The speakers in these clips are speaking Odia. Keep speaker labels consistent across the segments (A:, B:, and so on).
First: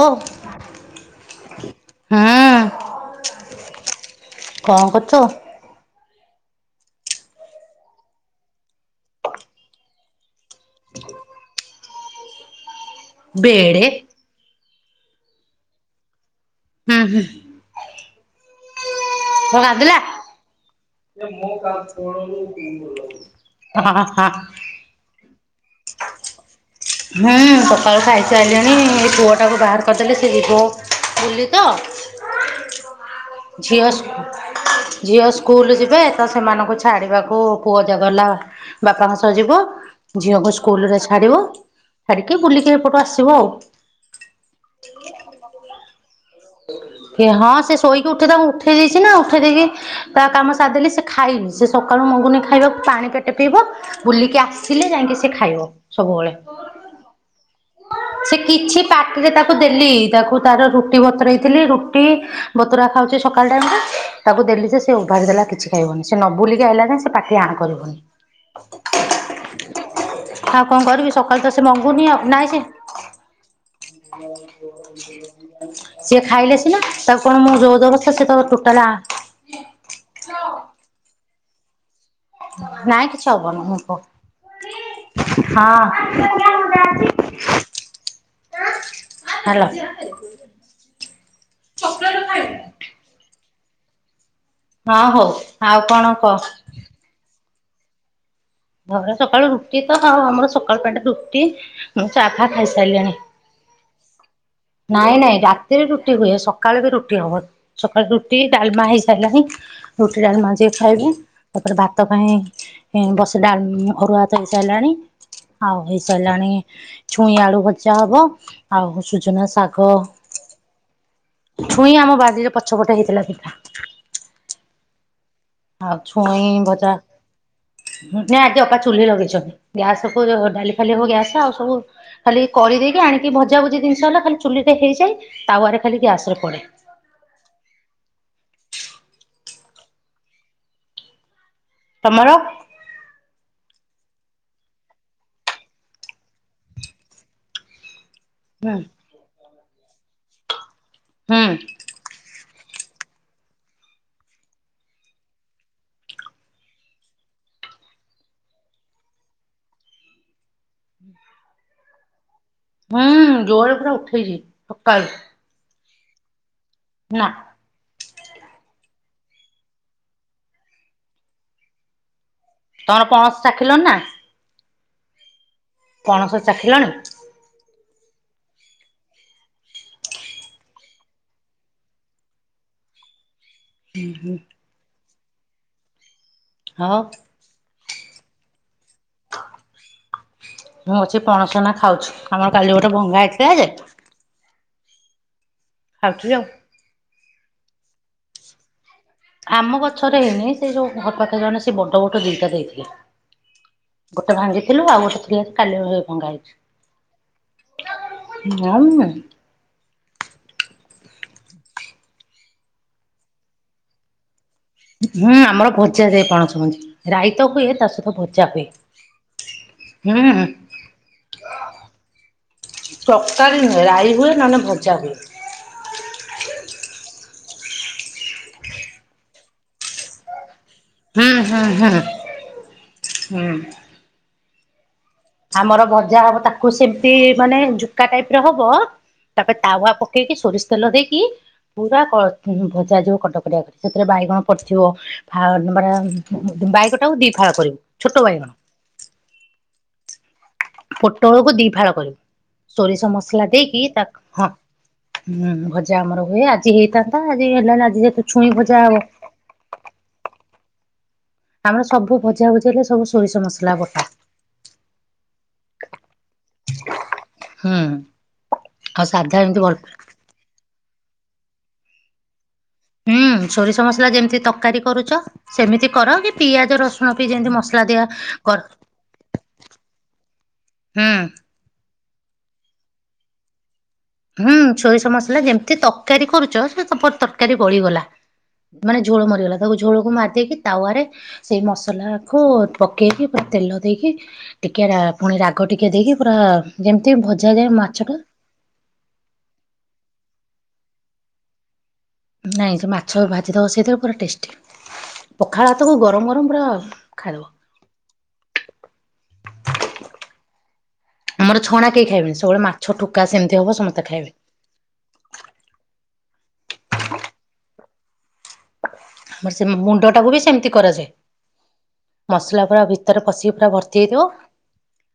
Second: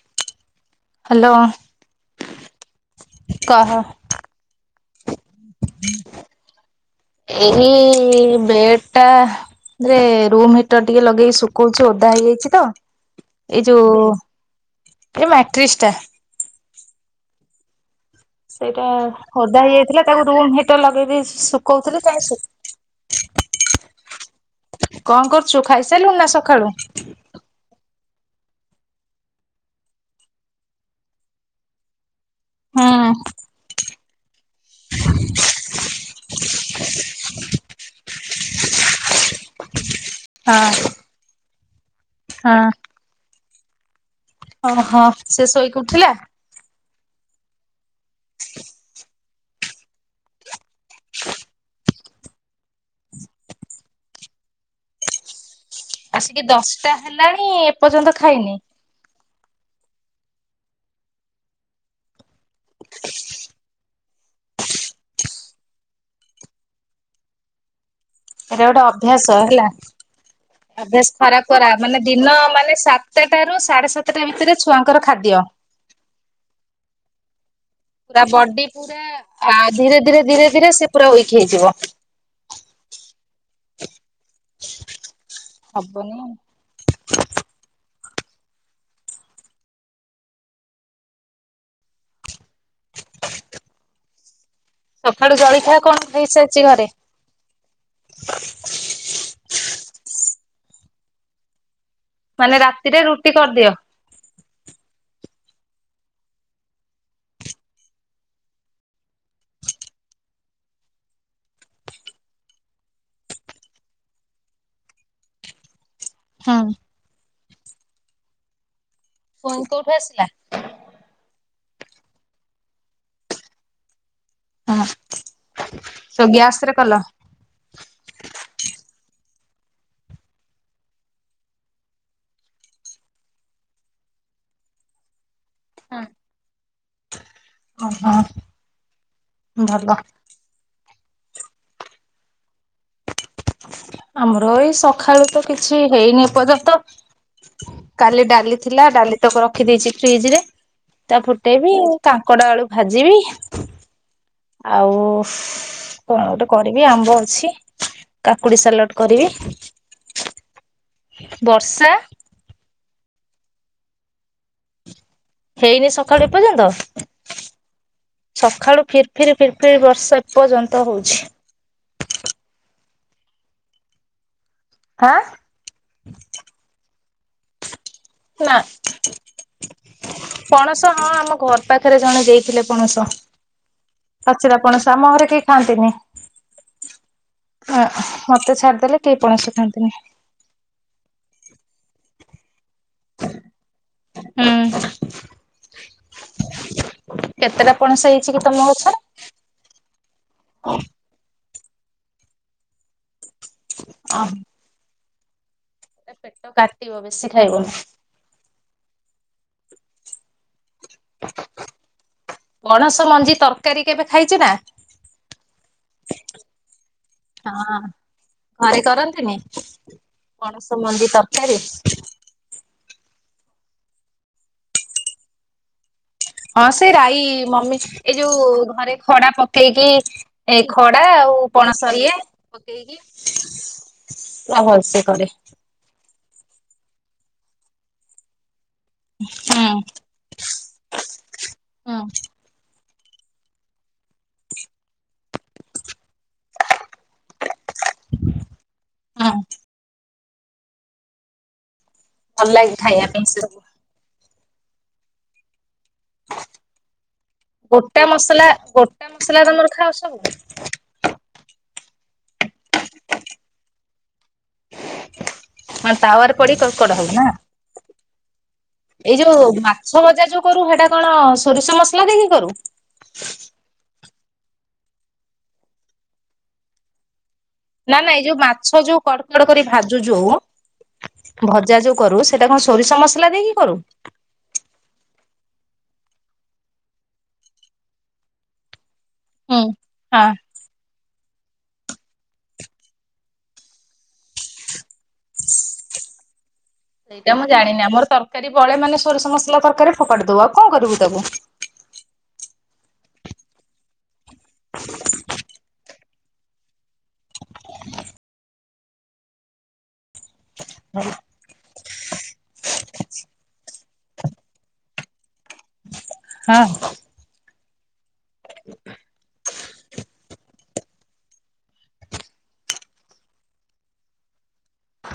A: ଓ
B: ହ୍ୟାଲୋ
A: ହୁଁ।
B: କହ
A: କଣ କରୁଚୁ?
B: ଏଇ ବେଡ୍ ଟା ରେ ରୁମ୍ ହିଟର ଟିକେ ଲଗେଇକି ଶୁଖଉଛି ଓଦା ହେଇଯାଇଛି ତ। ଏଇ
A: ବେଡେ
B: ଯୋଉ ଏ ମାଟ୍ରିଶ ଟା।
A: ହୁଁ ହୁଁ।
B: ସେଇଟା
A: ପୁଅ
B: ଓଦା
A: କାନ୍ଦିଲା?
B: ହେଇଯାଇଥିଲା। ତାକୁ ରୁମ୍ ହିଟର ଲଗେଦେଇଚି ଶୁଖଉଥିଲି କାଇଁ ଶୁ
A: ହଁ ହଁ
B: କଣ କରୁଚୁ ଖାଇସାଇଲୁ ନା ସକାଳୁ?
A: ହୁଁ ସକାଳୁ ଖାଇସାଇଲିଣି ଏ ପୁଅଟାକୁ ବାହାର କରିଦେଲେ ସେ ଯିବ ବୁଲି ତ।
B: ହଁ
A: ଝିଅ ସ ଝିଅ ସ୍କୁଲ ଯିବେ ତ ସେମାନଙ୍କୁ ଛାଡିବାକୁ ପୁଅ ଜ ଗଲା। ବାପାଙ୍କ ସହ ଯିବ। ଝିଅଙ୍କୁ ସ୍କୁଲ ରେ ଛାଡିବ। ଛାଡିକି
B: ହଁ
A: ବୁଲିକି ଏପଟୁ ଆସିବ ଆଉ।
B: ଓହୋ ସେ ଶୋଇକି ଉଠିଲା?
A: କିଏ ହଁ ସେ ଶୋଇକି ଉଠେ ତାକୁ ଉଠେଇ ଦେଇଛି ନା ଉଠେଇ ଦେଇକି ତା କାମ ସାରିଦେଲି ସେ ଖାଇନି ସେ ସକାଳୁ ମଙ୍ଗୁନି ଖାଇବାକୁ ପାଣି ପେଟ ପିଇବ ବୁଲିକି ଆସିଲେ ଯାଇକି ସେ ଖାଇବ। ସବୁବେଳେ
B: ଆସିକି ଦଶଟା ହେଲାଣି ଏପର୍ଯ୍ୟନ୍ତ ଖାଇନି?
A: ଟିକେ ତାକୁ ଦେଲି ତାକୁ ତାର ରୁଟି ବତୁରେଇଥିଲି ରୁଟି ବତୁରା ଖାଉଛି ସକାଳ ଟାଇମ୍ ଟା। ତାକୁ ଦେଲି ଯେ ସେ ଉଭାରି ଦେଲା କିଛି ଖାଇବନି। ସେ ନ ବୁଲିକି ଆଇଲା ଯାଏ ସେ ପାଟିି ଆଁ କରିବନି।
B: ଏଟା ଗୋଟେ ଅଭ୍ୟାସ ହେଲା।
A: ଆଉ କଣ
B: ଅଭ୍ୟାସ
A: କରିବି ସକାଳୁ
B: ଖରାପ
A: ତ ସେ
B: କରା ମାନେ
A: ମଙ୍ଗୁନି ଆଉ।
B: ଦିନ
A: ନାହିଁ ସେ
B: ମାନେ ସାତଟା ରୁ ସାଢେ ସାତଟା ଭିତରେ ଛୁଆଙ୍କର ଖାଦ୍ୟ
A: ସିଏ ଖାଇଲେ ସିନା ତାକୁ କଣ ମୋ ଯୋର୍ ଜବରଦସ୍ତ୍ ସେ ତ ଟୋଟାଲ ଆଁ
B: ଆ ଧୀରେ ଧୀରେ ଧୀରେ ଧୀରେ ସେ ପୁରା ୱିକ୍ ହେଇଯିବ।
A: ନାଇଁ କିଛି ହବନି ମୁଁ [unintelligible] ହଁ।
B: ହବନି।
A: ହାଲୋ। ଚକୋଲେଟ ଖାଇବୁ? ହଁ ହଉ
B: ସକାଳୁ ଜଳିଖିଆ
A: ଆଉ
B: କଣ
A: କହ?
B: ହେଇସାରିଚି ଘରେ?
A: ହଁ ପରା ସକାଳୁ ରୁଟି ତ ଆଉ ଆମର ସକାଳୁ ଟାଇମି ରୁଟି। ମୁଁ ଚା ଫା
B: ମାନେ ରାତିରେ
A: ଖାଇସାରିଲିଣି।
B: ରୁଟି କରିଦିଅ?
A: ନାଇଁ ନାଇଁ ରାତିରେ ରୁଟି ହୁଏ। ସକାଳୁ ବି ରୁଟି ହବ। ସକାଳୁ ରୁଟି, ଡାଲମା ହେଇସାଇଲାଣି। ରୁଟି ଡାଲମା ଯିଏ ଖାଇବୁ ତାପରେ ଭାତ ପାଇଁ ବସ୍ ଡାଲ୍ ଅରୁଆ ଭାତ ହେଇସାଇଲାଣି ଆଉ ହେଇସାଇଲାଣି।
B: ହୁଁ
A: ଛୁଇଁ ଆଳୁ ଭଜା ହବ ଆଉ ସୁଜୁନା
B: ପୁଣି
A: ଶାଗ
B: କୋଉଠୁ ଆସିଲା?
A: ଛୁଇଁ ଆମ ବାଡିରେ ପଛପଟ ହେଇଥିଲା ଦିଟା।
B: ହଁ
A: ଆଉ
B: ତ
A: ଛୁଇଁ
B: ଗ୍ୟାସ ରେ
A: ଭଜା
B: କଲ?
A: ନାଇଁ ଆଜି ଅପା ଚୁ୍ଲି ଲଗେଇଚନ୍ତି, ଗ୍ୟାସକୁ ଡାଲି ଫାଲି ହବ ଗ୍ୟାସ ଆଉ ସବୁ ଖାଲି କରିଦେଇକି ଆଣିକି ଭଜା ଭୁଜି ଦିନିଷ ହେଲା ଚୁଲିରେ ହେଇଯାଏ, ତାୱାରେ ଖାଲି ଗ୍ୟାସ୍ ରେ ପଡ଼େ।
B: ଅ ହଁ ଭଲ।
A: ତମର?
B: ଆମର ଏଇ ସଖାଳୁ ତ କିଛି ହେଇନି ଏପର୍ଯ୍ୟନ୍ତ କାଲି ଡା ଡାଲି ଥିଲା ଡାଲି ତକ ରଖିଦେଇଚି ଫ୍ରିଜ୍ ରେ ତାକୁ
A: ହୁଁ
B: ଫୁଟେଇବି କାଙ୍କଡ ଆଳୁ ଭାଜିବି। ଆଉ କଣ ଗୋଟେ କରିବି ଆମ୍ବ ଅଛି କାକୁଡି ସାଲଟ୍ କରିବି। ବର୍ଷା?
A: ହୁଁ ଜୋରେ ପୁରା ଉଠେଇଚି ସକାଳୁ।
B: ହେଇନି ସକାଳୁ ଏପର୍ଯ୍ୟନ୍ତ?
A: ନା।
B: ସଖାଳୁ ଫିର୍ ଫିରି ଫିର୍ ଫିରି ବର୍ଷା ଏପର୍ଯ୍ୟନ୍ତ ହଉଚି।
A: ତମର ପଣସ ଚାଖିଲଣି ନା?
B: ହାଁ?
A: ପଣସ ଚାଖିଲଣି?
B: ନାଁ। ପଣସ ହଁ ଆମ ଘର ପାଖରେ ଜଣେ ଦେଇଥିଲେ ପଣସ।
A: ହୁଁ ହୁଁ
B: ପାଚିଲା ପଣସ ଆମ ଘରେ କେହି ଖାଆନ୍ତିନି।
A: ହାଉ?
B: ଆଁ ମତେ ଛାଡିଦେଲେ କେହି ପଣସ ଖାଆନ୍ତିନି।
A: ମୁଁ ଅଛି ପଣସ ଏନା ଖାଉଛି ଆମର କାଲି ଗୋଟେ ଭଙ୍ଗା ହେଇଥିଲା ଯେ
B: ହୁଁ।
A: ଖାଉଚି ଆଉ।
B: କେତେଟା ପଣସ ହେଇଚି କି ତମ ଗଛରେ?
A: ଆମ ଗଛରେ ହେଇନି ସେ ଯୋଉ ଘର ପାଖେ ଜଣେ ସେ ବଡ ବଡ ଦିଟା ଦେଇଥିଲେ।
B: ଅହ।
A: ଗୋଟେ ଭାଙ୍ଗିଥିଲୁ ଆଉ ଗୋଟେ ଥିଲା କାଲି ଏଇ ଭଙ୍ଗା
B: ପେଟ କାଟିବ ବେଶୀ ଖାଇବନି
A: ହେଇଚି। [unintelligible]
B: ପଣସ ମଞ୍ଜି ତର୍କାରୀ କେବେ ଖାଇଚ ନା?
A: ହୁଁ ଆମର ଭଜା ଯାଏ ପଣଷ ମନ୍ଜି ରାଇତ ହୁଏ
B: ହଁ
A: ତା ସହିତ ଭଜା ହୁଏ।
B: ଘରେ କରନ୍ତିନି
A: ହୁଁ
B: ପଣସ ମନ୍ଜି ତର୍କାରୀ।
A: ତର୍କାରୀ ନୁହେଁ ରାଇ ହୁଏ ନନେ ଭଜା ହୁଏ।
B: ହଁ ସେ ରାଇ ମମି ଏଇ ଯୋଉ ଘରେ ଖଡା ପକେଇକି ଏଇ ଖଡା
A: ହୁଁ
B: ଆଉ
A: ହୁଁ ହୁଁ
B: ପଣସ ଇଏ ପକେଇକି
A: ହୁଁ।
B: ଆ ଭଲ ସେ କରେ।
A: ଆମର ଭଜା ହବ ତାକୁ ସେମ୍ତି ମାନେ ଝୁକା ଟାଇପ ର ହବ। ତାପରେ
B: ହୁଁ
A: ତାୱା ପକେଇକି ସୋରିଷ୍ ତେଲ ଦେଇକି
B: ହୁଁ
A: ପୁରା କ ଭଜା ଯିବ କଟକଟିଆ କରି ସେଥିରେ ବାଇଗଣ ପଡିଥିବ। ଆଉ ନମ୍ବର ବାଇଗଟାକୁ ଦି ଫାଳ କରିବୁ ଛୋଟ ବାଇଗଣ।
B: ହଁ।
A: ପୋଟଳକୁ ଦି ଫାଳ
B: ଭଲ
A: କରିବୁ
B: ଲାଗେ ଖାଇବା
A: ସୋରିଷ
B: ପାଇଁ ସେ
A: ମସ୍ଲା
B: ସବୁ।
A: ଦେଇକି ତାକୁ ହଁ ହୁଁ ଭଜା ଆମର ହୁଏ ଆଜି ହେଇଥାନ୍ତା ଆଜି ହେଲାଣି ଆଜି ଯେହେତୁ ଛୁଇଁ ଭଜା ହବ।
B: ମସ୍ଲାଦମର ଖାଅ ସବୁ?
A: ଆମର ସବୁ ଭଜା ଭୁଜି ହେଲେ ସବୁ ସୋରିଷ ମସଲା ବଟା
B: ଆ ତାୱା ରେ ପଡିି କଡ କଡ଼ା ହବ ନା
A: ହୁଁ ଆଉ
B: ଏଇ
A: ସାଧା
B: ଯୋଉ
A: ଏମିତି ଭଲ
B: ମାଛ ଭଜା ଯୋଉ କରୁ ହେଟା କଣ ସୋରିଷ ମସଲା ଦେଇକି କରୁ?
A: ହୁଁ ସୋରିଷ ମସଲା ଯେମିତି ତରକାରୀ କରୁଛ ସେମିତି କର କି ପିଆଜ ରସୁଣ ପି ଯେମତି ମସଲା
B: ନା
A: ଦିଆ
B: ନାଇଁ ଯୋଉ
A: କର
B: ମାଛ ଯୋଉ କଡ କଡ କରି ଭାଜୁ ଯୋଉ
A: ହୁଁ
B: ଭଜା ଯୋଉ କରୁ ସେଇଟା କଣ ସୋରିଷ ମସଲା ଦେଇକି କରୁ।
A: ହୁଁ ସୋରିଷ ମସଲା ଯେମିତି ତରକାରୀ କରୁଛ ସେ ତରକାରୀ ପଳିଗଲା ମାନେ ଝୋଳ ମରିଗଲା
B: ହୁଁ।
A: ତାକୁ ଝୋଳକୁ
B: ହଁ।
A: ମାର ଦେଇକିରି ତାୱାରେ ସେଇ ମସଲାକୁ ପକେଇକି ପୁରା ତେଲ ଦେଇକି ଟିକେ ରା ପୁଣି ରାଗ ଟିକେ ଦେଇକି ପୁରା ଯେମିତି ଭଜା ଯାଏ ମାଛ ଟା
B: ତାର ବଳେ ମାନେ ସୋରିଷ ମସଲା ତରକାରରେ ଫପାଡି ଦବୁ ଆଉ କଣ କରିବୁ ତାକୁ
A: ନାଇଁ ସେ ମାଛ ଭାଜିଦବା ସେଇଥିରେ ପୁରା ଟେଷ୍ଟି ପଖାଳ ହାତକୁ ଗରମ ଗରମ ପୁରା ଖାଲ
B: [inaudible] [unintelligible]
A: ଆମର ଛଣା କେହି ଖାଇବେନି, ସବୁବେଳେ ମାଛ ଠୁକା ସେମିତି ହବ ସମସ୍ତେ ଖାଇବେ।
B: ହଁ
A: ଆମର ସେ ମୁଣ୍ଡ ଟାକୁ ବି ସେମିତି କରାଯାଏ। ମସଲା ପୁରା ଭିତରେ ପଶିକି ପୁରା ଭର୍ତ୍ତି ହୋଇଥିବ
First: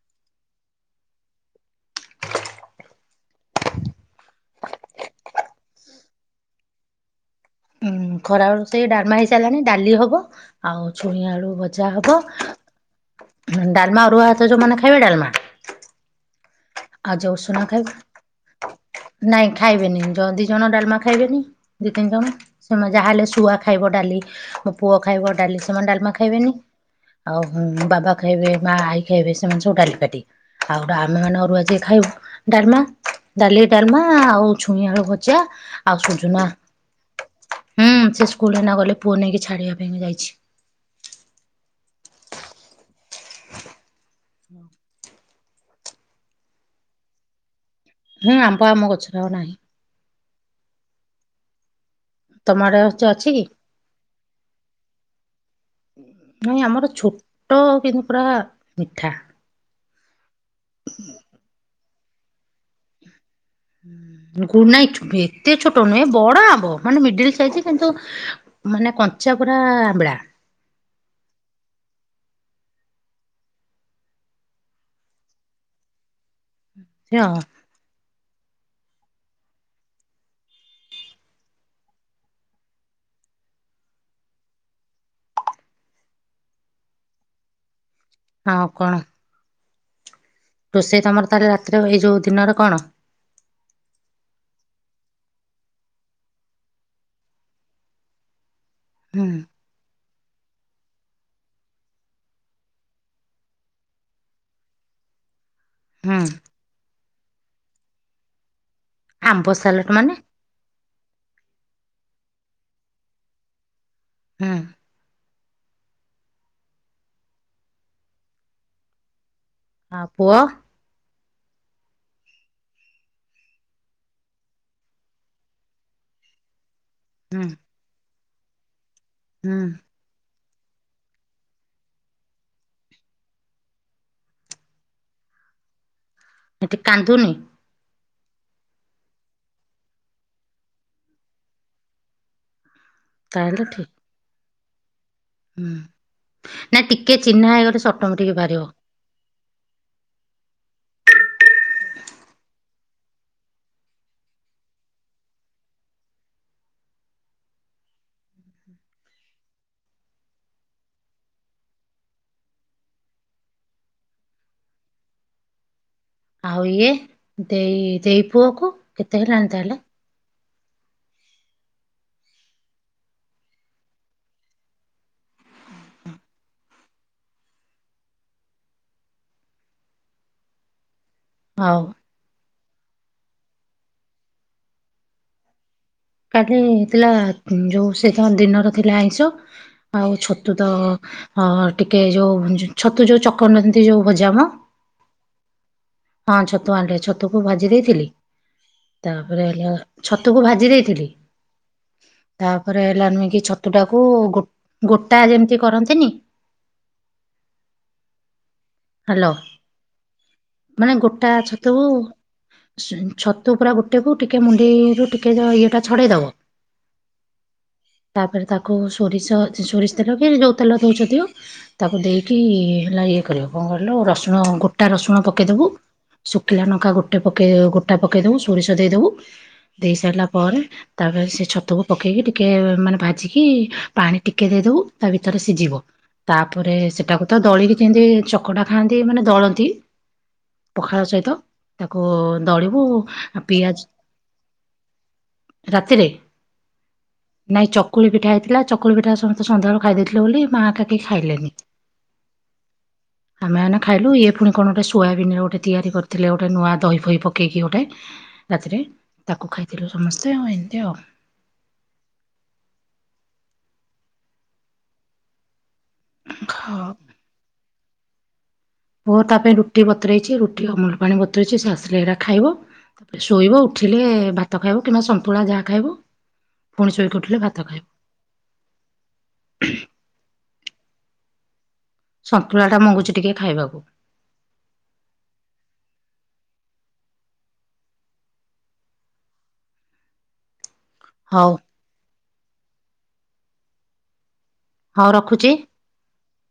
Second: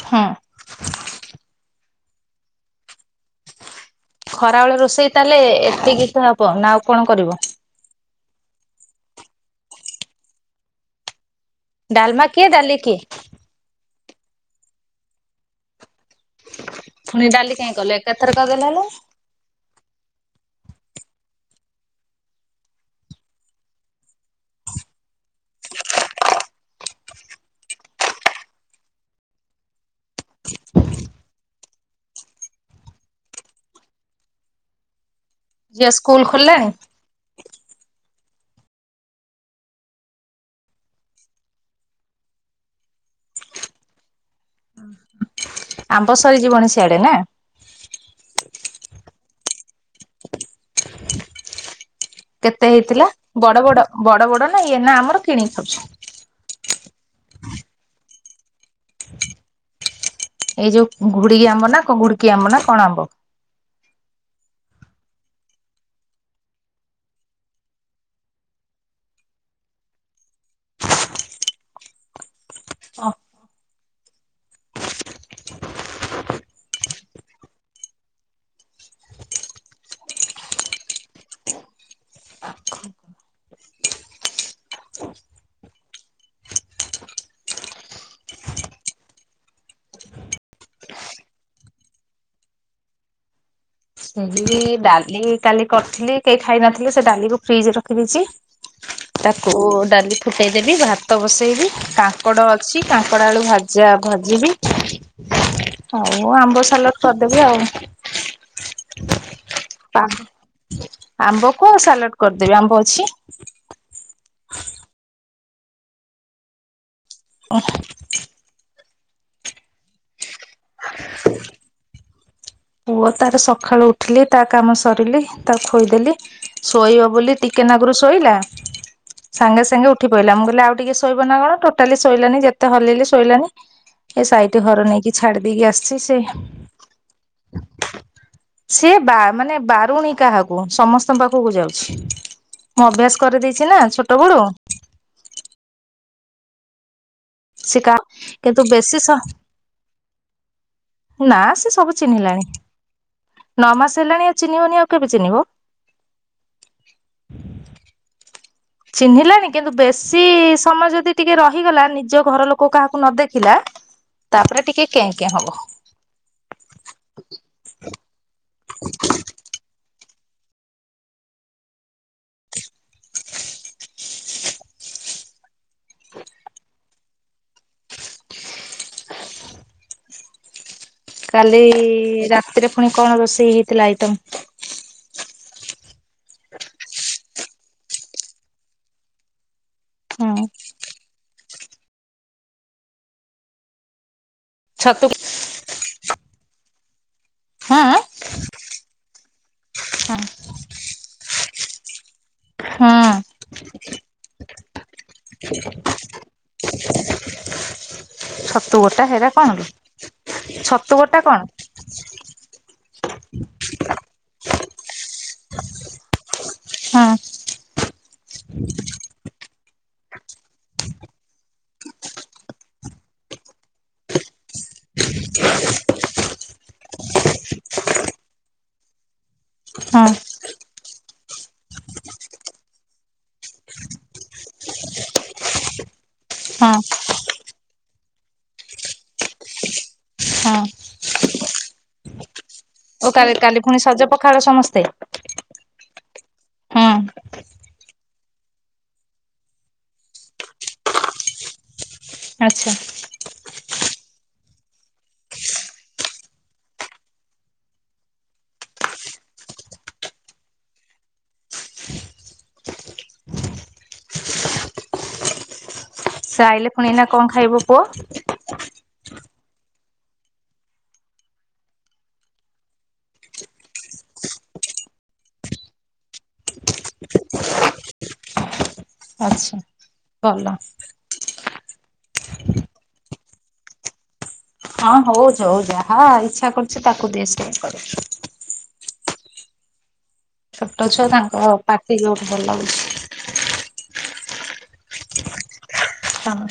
B: ହଁ। ଖରାବେେଳେ ରୋଷେଇ ତାହେଲେ ଏତିକି [unintelligible] ହେବ ନା ଆଉ କଣ କରିବ।
A: ଉଁ ଖରା ବଳୁ ସେଇ ଡାରମା ହେଇ ସାରିଲାଣି ଡାଲି ହବ ଆଉ ଛୁଇଁ ଆଳୁ ବ ଯା ହବ
B: ଡାଲମା କିଏ ଡାଲି କିଏ?
A: ଡାଲମା ଅରୁଆ ହାତ ଯୋଉ ମାନେ ଖାଇବେ ଡାଲମା। ଆଉ
B: ପୁଣି
A: ଯୋଉ
B: ଡାଲି
A: ଉଷୁନା
B: କାହିଁ
A: ଖାଇବେ
B: କଲ ଏକାଥର କଦଲେ ହେ
A: ନାଇଁ ଖାଇବେନି ଦି ଜଣ ଡାଲମା ଖାଇବେନି ଦି ତିନି ଜଣ ସେମାନେ ଯାହାହଲେ ଶୁଆ ଖାଇବ ଡାଲି ମୋ ପୁଅ ଖାଇବ ଡାଲି ସେମାନେ ଡାଲମା ଖାଇବେନି ଆଉ ହଁ ବାବା ଖାଇବେ ମା ଆଈ ଖାଇବେ ସେମାନେ ସବୁ ଡାଲିପାଟି ଆଉ ଆମେ ମାନେ ଅରୁଆ ଯିଏ ଖାଇବ ଡାଲମା ଡାଲି ଡାଲମା ଆଉ ଛୁଇଁ ଆଳୁ ଭ ଜା
B: ଝିଅ
A: ଆଉ
B: ସ୍କୁଲ
A: ସୁୁଝୁ ନା
B: ଖୋଲିଲାଣି
A: ହୁଁ ସେ ସ୍କୁଲରେ ନ ଗଲେ ପୁଅ ନେଇକି ଛାଡିବା ପାଇଁ ବି ଯାଇଛି। [inaudible]
B: ଆମ୍ବ ସରିଯିବଣୀ ସିଆଡେ ନା
A: ହୁଁ ଆମ୍ବ ଆମ ଗଛରେ ଆଉ ନାହିଁ। ତମ
B: କେତେ
A: ଆଡେ ଗଛ
B: ହେଇଥିଲା
A: ଅଛି କି?
B: ବଡ ବଡ ବଡ ବଡ ନା ଇଏ ନା ଆମର କିଣି ଖାଉଛି।
A: ନାଇଁ ଆମର ଛୋଟ କିନ୍ତୁ ପୁରା ମିଠା।
B: ଏଇ ଯୋଉ ଘୁଡିକି ଆମ୍ବ ନା କଁ ଘୁଡିକି ଆମ୍ବ ନା କଣ ଆମ୍ବ?
A: ହୁଁ, ଗୁ ନାଇଟି ଏତେ ଛୋଟ ନୁହେଁ ବଡ ଆମ୍ବ ମାନେ ମିଡିଳି ସାଇଜି କିନ୍ତୁ ମାନେ କଞ୍ଚା ପୁରା ଆମ୍ବିଳା।
B: ଓ
A: [unintelligible] ହଁ କଣ? ରୋଷେଇ ତୋମର ତାହେଲେ ରାତିରେ ଏଇ ଯୋଉ ଦିନରେ କଣ?
B: [unintelligible] ଡାଲି କାଲି କରିଥିଲି କେଇ ଖାଇ ନଥିଲେ ସେ ଡାଲିକୁ ଫ୍ରିଜ୍ ରେ ରଖିଦେଇଛି।
A: ହୁଁ
B: ତାକୁ ଡାଲି ଥୁ ଫୁଟେଇ ଦେବି, ଭାତ ବସେଇବି, କାଙ୍କଡ଼ ଅଛି କାଙ୍କଡ଼ା ଆଳୁ ଭାଜା ଭାଜିବି।
A: ହୁଁ।
B: ଆଉ ଆମ୍ବ ସାଲଟ କରିଦେବି ଆଉ।
A: ଆମ୍ବ ସାଲଟ ମାନେ?
B: ଆମ୍ବ କୁ ସାଲାଟ କରିଦେବି ଆମ୍ବ ଅଛି।
A: ହୁଁ।
B: ଓଃ!
A: ଆଉ ପୁଅ?
B: ହ ପୁଅ ତାର ସଖାଳୁ ଉଠିଲି ତା କାମ ସରିଲି ତାକୁ ଖୋଇଦେଲି। ଶୋଇବ ବୋଲି
A: ହୁଁ
B: ଟିକେନାଗରୁ ଶୋଇଲା
A: ହୁଁ
B: ସାଙ୍ଗେ ସାଙ୍ଗେ ଉ ଠି ପଇଲା ମୁଁ କହିଲି ଆଉ ଟିକେ ଶୋଇବ ନା କଣ ଟୋଟାଲି ଶୋଇଲାନି ଯେତେ ହଲେଇଲି ଶୋଇଲାନି। ଏ ସାଇଟି ଘର ନେଇକି ଛାଡି ଦେଇକି ଆସିଛି। ସେ
A: ସେଠି କାନ୍ଧୁନି?
B: ସିଏ ବା- ମାନେ ବାରୁଣୀ କାହାକୁ ସମସ୍ତଙ୍କ ପାଖକୁ ଯାଉଛି। ମୁଁ ଅଭ୍ୟାସ
A: ତାହେଲେ
B: କରିଦେଇଛି ନା
A: ଠିକ
B: ଛୋଟ ବେଳୁ।
A: ହୁଁ, ନା ଟିକେ ଚିହ୍ନା ହେଇଗଲେ ସେ ଅଟୋମେଟିକ୍ ବାରିବ।
B: ଏ ସିଏ ସ-ନା ସିଏ ସବୁ ଚିହ୍ନିଲାଣି। ନଅ ମାସ ହେଲାଣି ଆ, ଚିହ୍ନିବନି ଆଉ କେବେ ଚିହ୍ନିବ? ଚିହ୍ନିଲାଣି କିନ୍ତୁ ବେଶୀ ସମୟ ଯଦି ଟିକେ ରହିଗଲା ନିଜ ଘର ଲୋକ କାହାକୁ ନ ଦେଖିଲା। ତାପରେ ଟିକେ କେଁ କେଁ ହବ।
A: ଆଉ ଇଏ ଦେଇ ଦେଇ ପୁଅକୁ କେତେ ହେଲାଣି ତାହେଲେ?
B: [inaudible] କାଲି
A: ହଉ
B: ରାତିରେ ପୁଣି କଣ ରୋଷେଇ ହେଇଥିଲା ଆଇଟମ?
A: କାଲି ହେଇଥିଲା ଯୋଉ ସେଇଥି ହଁ ଦିନର ଥିଲା ଆଇଁଷ। ଆଉ
B: ହୁଁ
A: ଛତୁ ତ ହଁ ଟିକେ ଯୋଉ ଛ'ଛତୁ ଯୋଉ ଚକଟନ୍ତି ଯୋଉ ଭଜା ମୋ।
B: ଛତୁ କି
A: ହଁ ଛତୁ ଆଣିଲେ ଛତୁ କୁ ଭାଜି
B: ହଁ
A: ଦେଇଥିଲି। ତାପରେ ହେଲା,
B: ହଁ
A: ଛତୁକୁ ଭାଜି ଦେଇଥିଲି। ତାପରେ ହେଲା ନୁହେଁ କି ଛ ତୁ ଟାକୁ ଗୋ-ଗୋଟା ଯେମିତି କରନ୍ତିନି?
B: ଛତୁ ଗୋଟା
A: ହାଲୋ
B: ସେଟା କଣ ଲୋ? ଛତୁ ଗୋଟା କଣ?
A: ତୁ ଉଁ, ଛତୁ ପୁରା ଗୋଟେକୁ ଟିକେ ମୁଣ୍ଡିରୁ ଟିକେ ଯେ ଇଏଟା ଛଡ଼େଇ ଦବ।
B: ହଁ
A: ତାପରେ ତାକୁ ସୋରିଷ ସେ ସୋରିଷ ତେଲ କି ଯୋଉ ତେଲ ଦଉଛ ଦିଅ। ତାକୁ ଦେଇକି ହେଲା ଇଏ କରିବ କଣ କହିଲୁ ରସୁଣ ଗୋଟା ରସୁଣ ପକେଇଦବୁ। ଶୁଖିଲା ନଙ୍କା ଗୋଟେ ପକେଇ ଗୋଟା ପକେଇଦବୁ ସୋରିଷ ଦେଇଦବୁ। ଦେଇ
B: ହଁ
A: ସାରିଲା ପରେ ତାପରେ ସେ ଛତକୁ ପକେଇକି ଟିକେ ମାନେ ଭାଜିକି ପାଣି ଟିକେ ଦେଇଦବୁ ତା ଭିତରେ ସିଝିବ। ତାପରେ
B: ହଁ
A: ସେଟା କ ତ ଦଳିକି କେମତି ଚକଟା ଖାଆନ୍ତି ମାନେ ଦଳନ୍ତି।
B: ହଁ
A: ପଖାଳ ସହିତ ତାକୁ ଦଳିବୁ
B: ଓ କାଲି କାଲି ପୁଣି
A: ପିଆଜ
B: ପଖାଳ ସମସ୍ତେ?
A: ରାତିରେ।
B: ହଁ।
A: ନାଇଁ ଚକୁଳି ପିଠା ହେଇଥିଲା ଚକୁଳି ପିଠା ସମସ୍ତେ ସନ୍ଧ୍ୟାବେଳେ ଖାଇ ଦେଇଥିଲେ ବୋଲି ମାଆ କା କେହି ଖାଇଲେନି।
B: [inaudible] ଆଚ୍ଛା।
A: ଆମେମାନେ ଖାଇଲୁ ଇଏ ପୁଣି କଣ ଗୋଟେ ସୋୟାବିନରେ ଗୋଟେ ତିଆରି କରିଥିଲେ ଗୋଟେ ନୂଆ ଦହି ଫହି ପକେଇକି ଗୋଟେ? ରାତିରେ ତାକୁ ଖାଇଥିଲୁ ସମସ୍ତେ ଆଉ ଏମିତି ଆଉ।
B: ସେ ଆଇଲେ ପୁଣି ଏନା କଣ ଖାଇବ ପୁଅ?
A: ପୁଅ ତା ପାଇଁ ରୁଟି ବତରଇଛି ରୁଟି ଅମୁଳ ପାଣି ବତରଇଛି ସେ ଆସିଲେ ଏଇଟା ଖାଇବ। ଶୋଇବ ଉଠିଲେ ଭାତ ଖାଇବ କିମ୍ବା ସନ୍ତୁଳା ଯାହା ଖାଇବ। ପୁଣି ଶୋଇ ଉଠିଲ ଭାତ ଖାଇବ।
B: [inaudible] ଆଛା ଭଲ।
A: ସନ୍ତୁଳାଟା ମଗୁଛି ଟିକେ ଖାଇବାକୁ।
B: ହଁ ହଉଛ ହଉ ଯାହା ଇଚ୍ଛା କରୁଛି ତାକୁ ଦେଇ ସେ କରିକି। ଛୋଟ ଛୁଆ ତାଙ୍କ
A: ହଉ
B: ପାଟି ଯଉଠି ଭଲ ଲାଗୁଛି।
A: ହଁ ରଖୁଛି।
B: ହଁ।